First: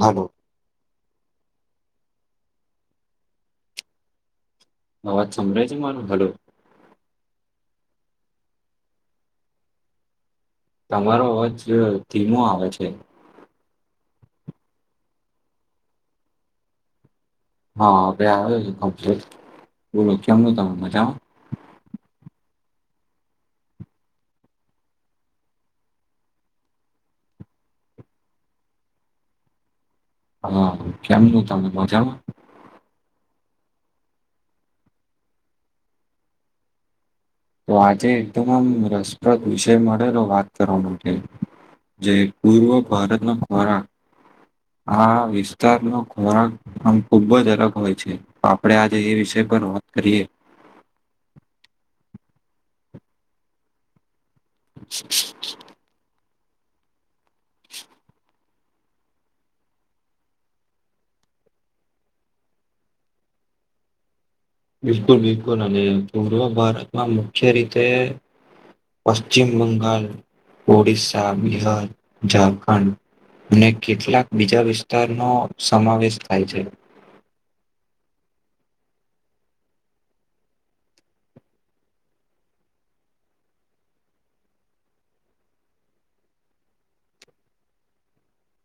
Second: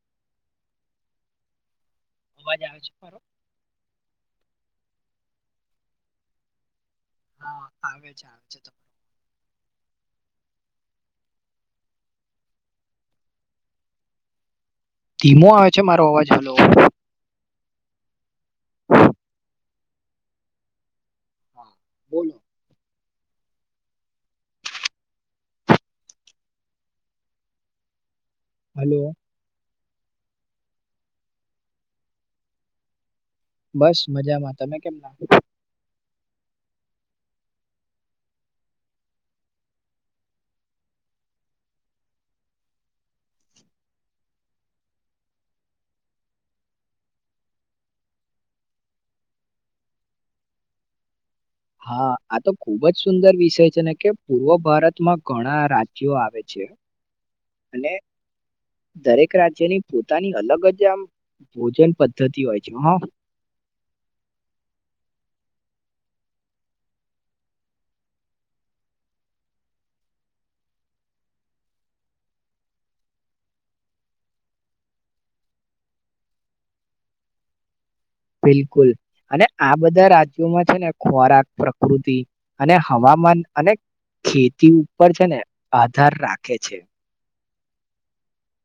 હાલો અવાજ આવે છે મારો અવાજ સંભળાય છે મારો હલો હા આવે છે આવે છે તમારે તમારો જ ધથીીમો આવે છે ધીમો આવે છે મારો અવાજ હલો હા બે આવ છે બોલો કેમનું તમે મજામાં હા બોલોલો હલો હા કેમ છ તમે મજામાં બસ મજામાં તમે કેમ નાખો તો આજે એક તમામ રસપ્રદ વિષય મળેલો વાત કરવાનો છે જે પૂર્વ ભારતના ભરા આ વિસ્તાર નો ખોરાક આમ ખુબ જ અલગ હોય છે આપડે આજે એ વિષ પર વાત કરીએ હા આ તો ખુબ જ સુંદર વિષય છે ને કે પૂર્વ ભારતમાં ઘણા રાજ્યો આવે છે અને [inaudible] દરેક રાજ્યની પોતાની અલગ જ આમ ભોજન પદ્ધતિ હોય છે હા [inaudible] બિલકુલ બિલકુલ અને પૂર્વ ભારતમાં મુખ્ય રીતે પશ્ચિમ બંગાલ ઓડિશસા બિહાર ઝારખંડ અને કેટલાક બીજા વિસ્તારનો સમાવેશ થાય છે બિલકુલ અને આ બધા રાજ્યોમાં છે ને ખોરાક પ્રકૃતિ અને હવા ન અને ખેતી ઉપર છે ને આધાર રાખે છે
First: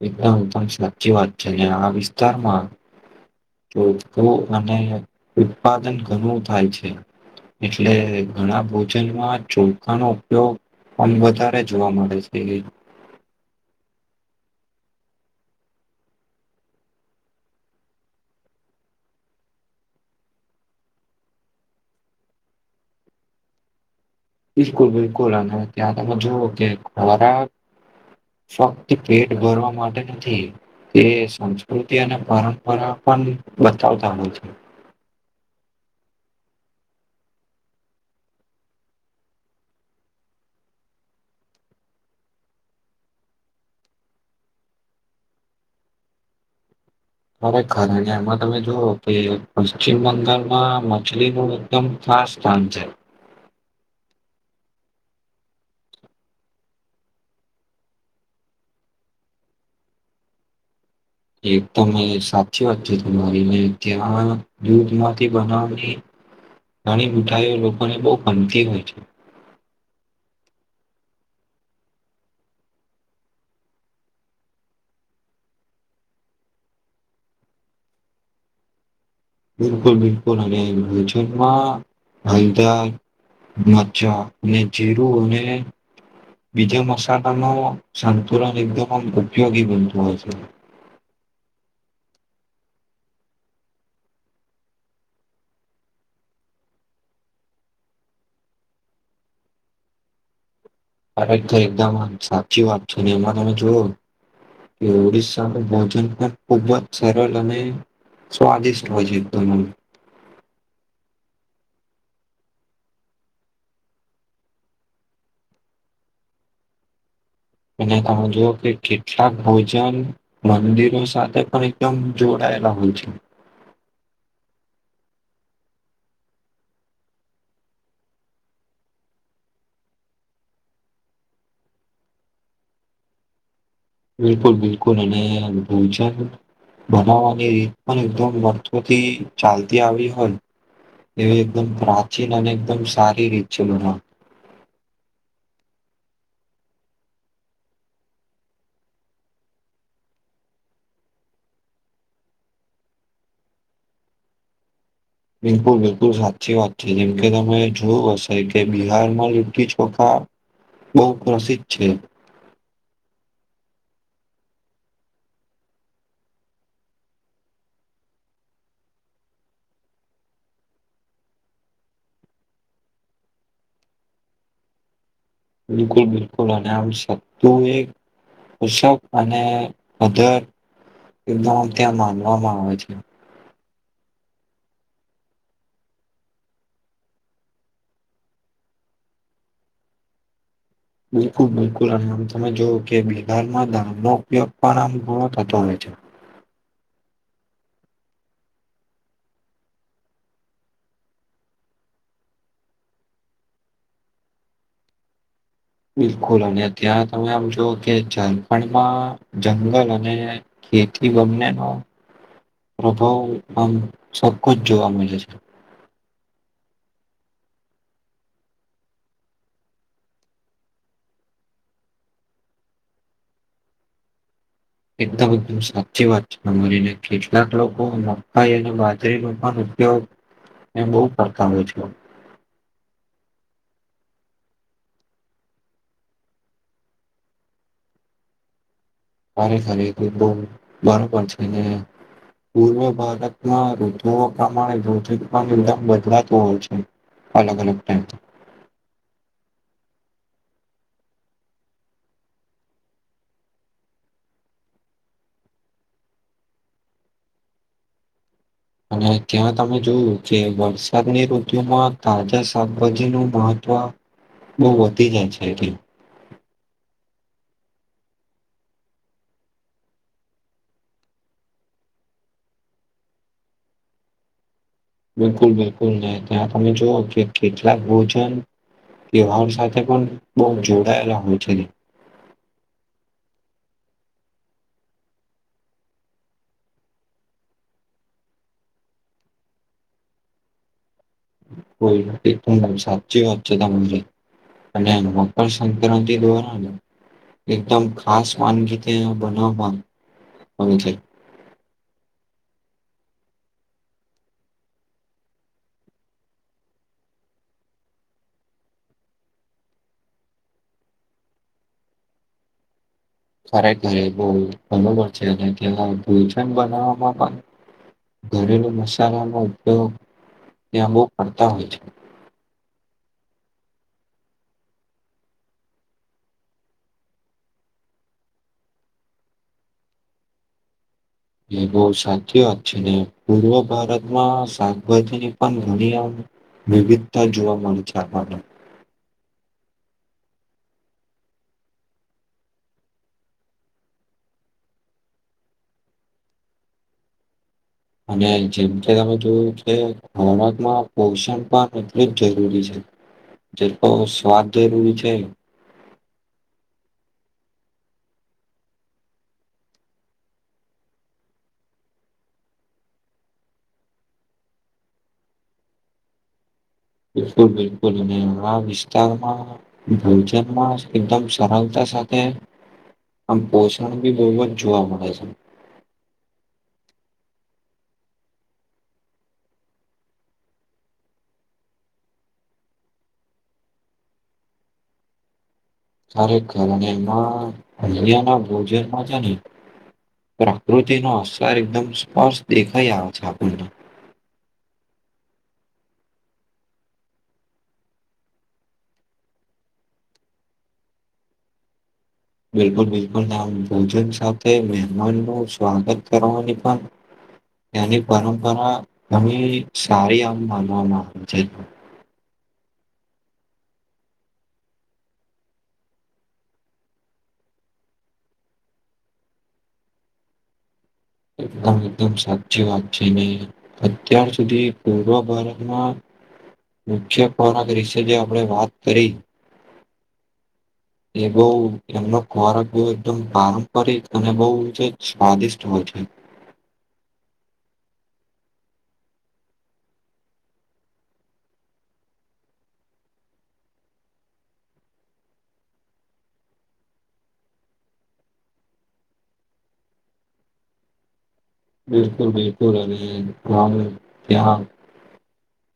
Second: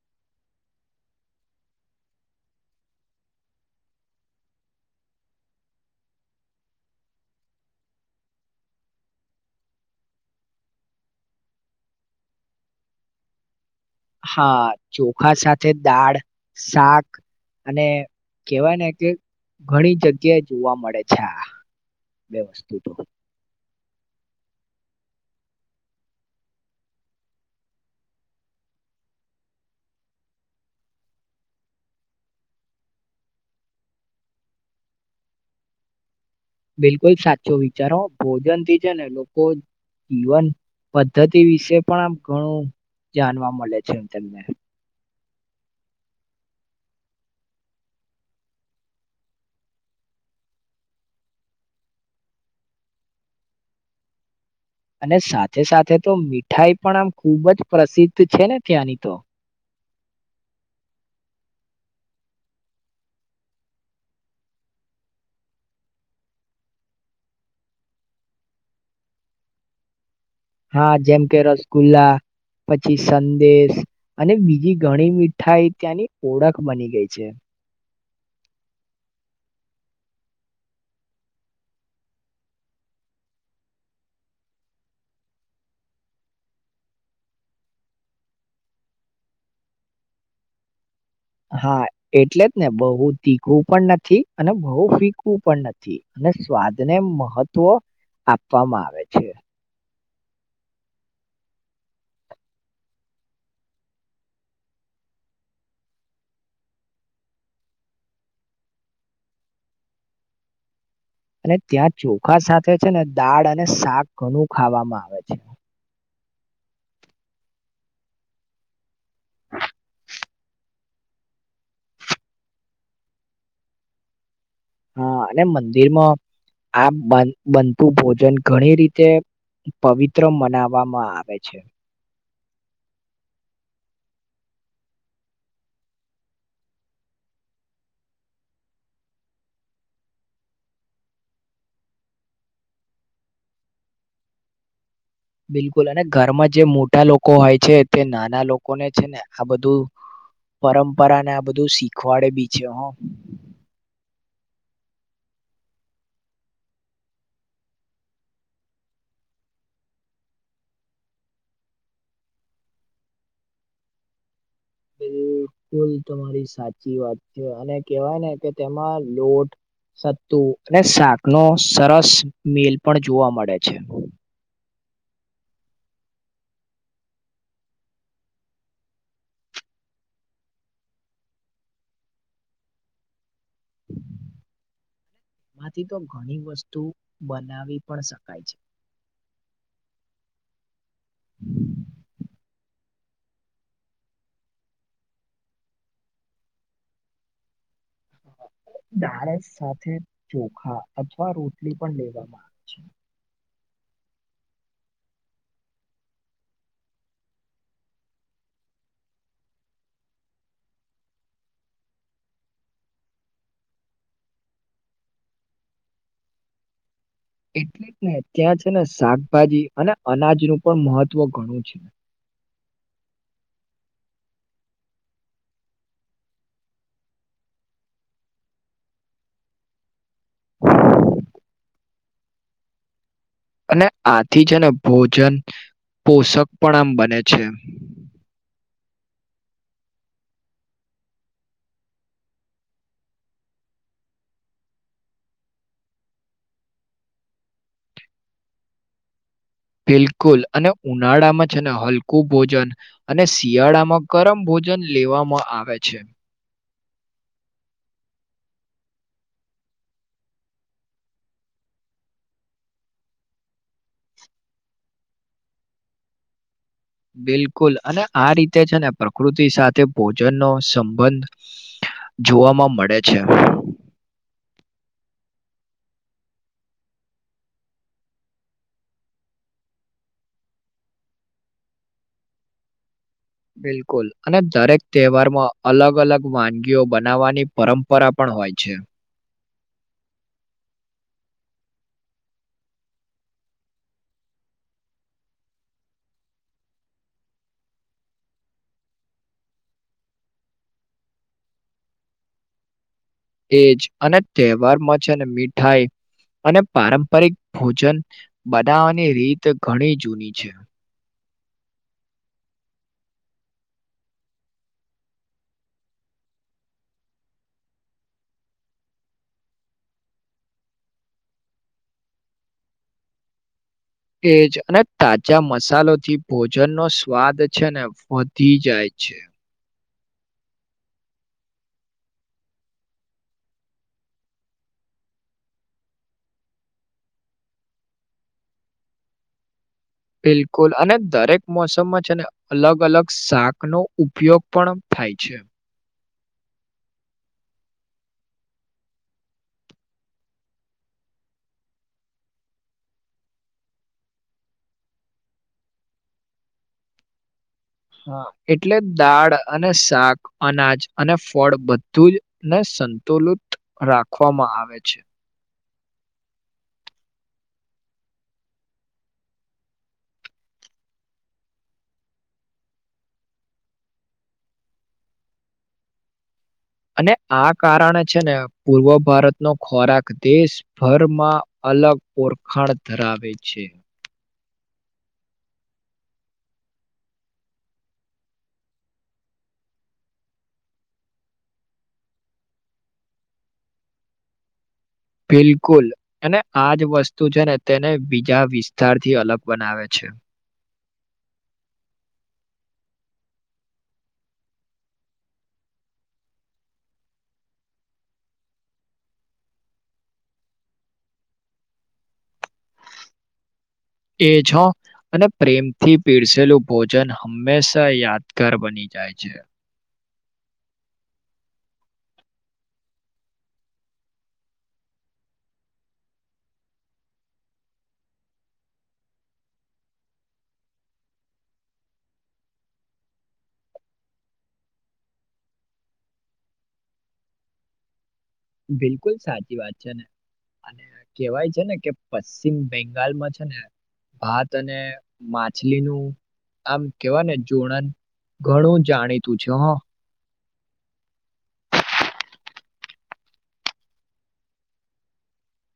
એકદમ પણમ સાચી વાત છે. અને આ વિસ્તારમાં ચો અને ઉત્પાદન ઘણું થાય છે. એટલે ઘણા ભોજનમાં ચોખખાનોો ઉપયોગ પણમ વધારે જોવા મળે છે. એ હા ચોખા સાથે દાળ શાક અને કેહેવાય ને કે ઘણી જગ્યાએ જોવા મળે છે. આ બે વસ્તુ તો બિલકુલ બિલકુલ અને ત્યાં તમે જુઓ કે ખરા ફક્ત પેટ ભરવા માટે નથી એ સંસ્કૃતિ અને પરંપરા પણ બતાવતા હોય છે બિલકુલ સાચો વિચારો ભોજન થી છે ને લોકો ઈવન પદ્ધતિ વિશે પણ આમ ઘણું જાણવા મળે છે હું તમને ખરેખર એમાં તમે જુઓ કે પશ્ચિમ બંગાળમાં મછલીનું એકદમ આ સ્થાન છે અને સાથે સાથે તો મીઠાઈ પણ આમ ખૂબ જ પ્રસિદ્ધ છે, ને ત્યાંની તો [inaudible] ત સાચી વાત છે, ત મારી મે ત્યાં દૂધ માંથી બનાવની નાણી મૂઠાઈઓ લોકોને બહુ ગમતી હોય છે. હા, જેમ કે રસગુલ્લા પછી સંદેશ અને બીજી ઘણી મીઠાઈ ત્યાંની ઓળખ બની ગઈ છે. બિકુલ બિકુલ અને છે મા ભાઈદાર મજા ને જીરું અને બીજા મસાલામાં સાંતુલન એકદમ ઉપયોગી બનતું હોય છે. હા, એટલે જ ને બહુ તીખું પણ નથી અને બહુ ફીકવું પણ નથી. સ્વાદ ને મહત્વ આપવામાં આવે છે. અરેક તો એકદમ સાચી વાત છે, ને એમાં તમે જોયું એ ઓડિસ્શસા ન ભોજન પણ ખુબ જ સરળ અને સ્વાદિષ્ટ હોય છે. એકદમ અને ત્યાં ચોખા સાથે છે ને દાળ અને શાક ઘણું ખાવામાં આવે છે. [inaudible] અને તમે જોુ કે કેટલાક ભોજન મંદિરો સાથે પણ એકદમ જોડાય લા છે. હા, અને મંદિરમાં આ બનતું ભોજન ઘણી રીતે પવિત્ર મનાવવામાં આવે છે. બિલકુલ બિલકુલ અને અનુભવ વિ બનાવવાની રીત પણ એકદમ વર્થોથી ચાલતી આવી હોય. એ એકદમ પ્રાચીન અને એકદમ સારી રીત છે, બનાવવાની બિલકુલ અને ઘરમાં જે મોટા લોકો હોય છે. તે નાના લોકોને છે ને આ બધું પરંપરા ને આ બધું શીખવાડે બી છે. હ બિલકુલ બિલકુલ સાચી વાત છે, જેમકે તમે જોયું હશે કે બિહારમાં લીટી ચોખા બહુ પ્રસિદ્ધ છે. બિલકુલ તમારી સાચી વાત છે, અને કેવાય ને કે તેમાં લોટ સત્તુ અને શાક નો સરસ મિલ પણ જોવા મળે છે. બિકુલ બિકુલ અમ સત્તુ એક ઋષભ અને અધર એકદમમ ત્યાં માનવામાં આવે છે. એમાંથી તો ઘણી વસ્તુ બનાવી પણ શકાય છે. [inaudible] બિલકુલ બિલકુલ અને તમે જો કે બિહારમાં દાન નો ઉપયોગ પણ આમ ઘણો થતો હોય છે. [inaudible] દાળસ સાથે ચોખા અથવા રોટલી પણ લેવામાં આવે છે. બિલકુલ અને અત્યાં તમે આમ જુ કે ઝલપણમાં જંગલ અને ખેતીલી ગમને નો પ્રભાવ આમ સરખુ જ જોવા મળે છે. એટલે જ ને ત્યાં છે, ને શાકભાજી અને અનાજનું પણ મહત્વ ઘણું છે. [inaudible] એકદમ સાચી વાત છે. તમારીને કેટલાક લોકો મકાઈ અને બાજરી નુ પણ ઉપયોગ એમ બહુ કરતા હોય છે. અને આથી છે ને ભોજન પોષક પણ આમ બને છે. ખરેખર એતો ખુબજ બરોબરો છે એ પૂર્વ ભારતમાં ઋતુ ઓ પ્રમાણે ભોજન પર બદલાતું હોય છે. અલગ અલગ ટાઈમ બિલકુલ અને ઉનાળામાં છે ને હલકું ભોજન અને શિયાળામાં ગરમ ભોજન ભોજન લેવામાં આવે છે અને ત્યાં તમે જોયું કે વરસાદની ઋતુમાં તાજા શાકભાજી નું મહત્વ બહુ વધી જાય છે એટલે બિલકુલ અને આ રીતે છે ને પ્રકૃતિ સાથે ભોજન નો સંબંધ જોવામાં મળે છે બિલકુલ બિલકુલ નહી ત્યાં તમે જોઓ કે કેટલાક ભોજન ત્યવાાર સાથે પણ બહુ જોડાયેલા હોય છે બિલકુલ અને દરેક તહેવારમાં અલગ અલગ વાનગીઓ બનાવવાની પરંપરા પણ હોય હો છે કોઈ એક પણ સાચી વાત છે તમા રી અને મકર સંક્રાંતિ દ્વારા એકદમ ખાસ માનગીતે બનાવવામાં આવી છે એજ અને તહેવારમાંછે અને મીઠાઈ અને પારંપરિક ભોજન બનાવાની રીત ઘણી જૂની છે ઘરે ઘરે બહુ બરોબર છે અને ત્યાં ભૂય છે ને બનાવવામાં પણ ઘરેલુ મસાલાનો ઉપયોગ ત્યા બહુ કરતા હોય છે એજ અને તાજા મસાલો થી ભોજન નો સ્વાદ છે ને વધી જાય છે છે એવો સાચી વાત છે ને પૂર્વ ભારતમાં શાકભાજીની પણ ઘણી આમ વિવિધતા જોવા મળે આપણે બિલકુલ અને દરેક મોસમમાં છે ને અલગ અલગ શાક નો ઉપયોગ પણ થાય છે અને જેમકે તમે જોયું કે ખોરાકમાં પોષણ પણ એટલું જ જરૂરી છે જે તો સ્વાદ જરૂરી છે હ એટલે દાળ અને શાક અનાજ અને ફળ બધું જ ને સંતુલુત રાખવામાં આવે છે બિલકુલ બિલકુલ અને આ વિસ્તારમાં ભોજનમાં એકદમ સરળતા સાથે આમ પોસણ બી બહુ જ જોવા મળે છે અને આ કારણે છે ને પૂર્વ ભારતનો ખોરાક દેશભરમાં અલગ ઓરખાણ ધરાવે છે ખરેખર અને એમાં અહયા ના ભોજનમાં છે ને પ્રકૃતિનો અસર એકદમ સ્પષ્ટ દેખાઈ આવે છે આપણે [inaudible] બિલકુલ અને આજ વસ્તુ છે ને તેને બીજા વિસ્તાર થી અલગ બનાવે છે બિલકુલ બિલકુલ ના ભોજન સાથે મહેમાન નું સ્વાગત કરવાની પણ એની પરંપરા ઘણી સારી આમ માનવામાં આવે છે એ છો અને પ્રેમથી પીરસેલું ભોજન હંમેશા યાદગાર બની જાય છે એકદમ એકદમ સાચી વાત છે ને અત્યાર સુધી પૂર્વ ભારતમાં મુખ્ય ખોરાક રશે જે આપણે વાત કરી એ બહ એમનો ખોરાક બહ એકદમ પારંપરિક અને બહ સ્વાદિષ્ટ હોય છે બિલકુલ સાચી વાત છે ને અને કેહેવાય છે ને કે પશ્ચિમ બંગાલમાં છે ને ભાત અને માછલીનુંું આમ કેવા ને જોણન ઘણું જાણીતું છે હ બિકુલ બિલકુલ અરે ર તેં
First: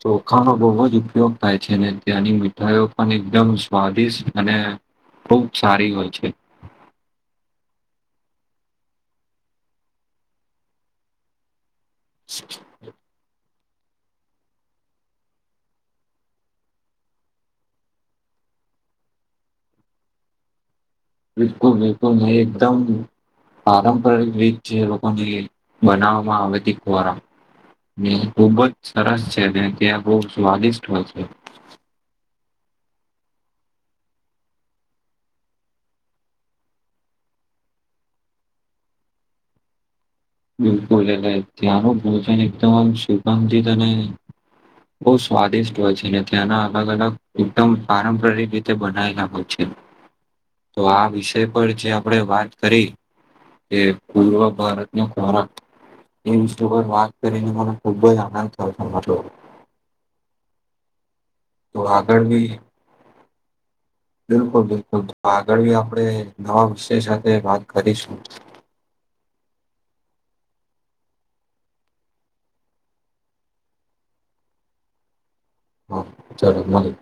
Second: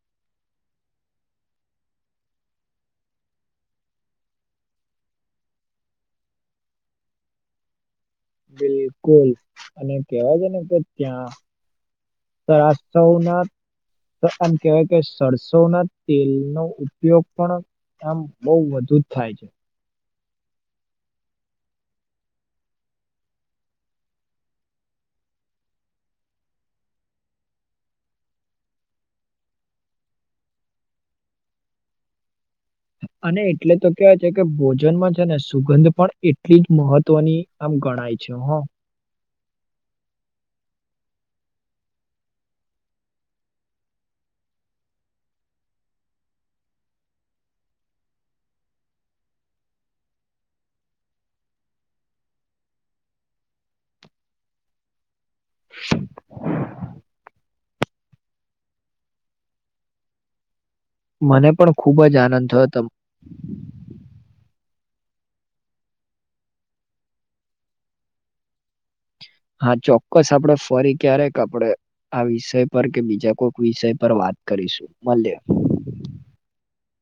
ચોખાનો બહુ જ ઉપયોગ થાય છે ને ત્યાંની મીઠાઈ પણ એકદમ સ્વાદિષ્ટ અને ને ખુબ સારી હોય છે. બિલકુલ અને કેવા છે ને કે ત્યાં તો આ સૌના તો આમ કેવાય કે સરસો ના તેલનો ઉપયોગ પણ આમ બઉ વધુથ થાય છે. બિલકુલ બિલકુલ નહી એકદમ પારંપરિક રીત જે લોકોને જે બનાવવામાં આવે તે ખોવારા ની ખુબ જ સરસ છે અને ને ત્યાં બહુ સ્વાદિષ્ટ હોય છે. અને એટલે તો કે છે કે ભોજનમાં છે ને સુગંધ પણ એટલી જ મહત્વની આમ ગણ ણાએ છે હો. બિલકુલ એને ત્યાંનું ભોજન એકદમ આમ સુગંધિત અને બહુ સ્વાદિષ્ટ હોય છે ને ત્યાંના અલગ અલગ એકદમ પારંપરિક રીતે બનાયલા હોય છે. [inaudible] તો આ વિષય પર જે આપણે વાત કરી એ પૂર્વ ભારત ભારત એમસ [inaudible] વાત કરીને મને ખુબ જ આનંદ થયો હતો. મને પણ તો ખુબ જ આગળ આનંદ બી થયો તો. બિલકુલ બિલકુલ તો આગળ આપણે નવા વિષય સાથે વાત કરીશું. હા, ચોક્કસ આપડ ફરી ક્યારેક આપડે આ વિષય પર કે બીજા કોઈક વિષય પર વાત કરીશું, મલીએ. હા, ચલો મલી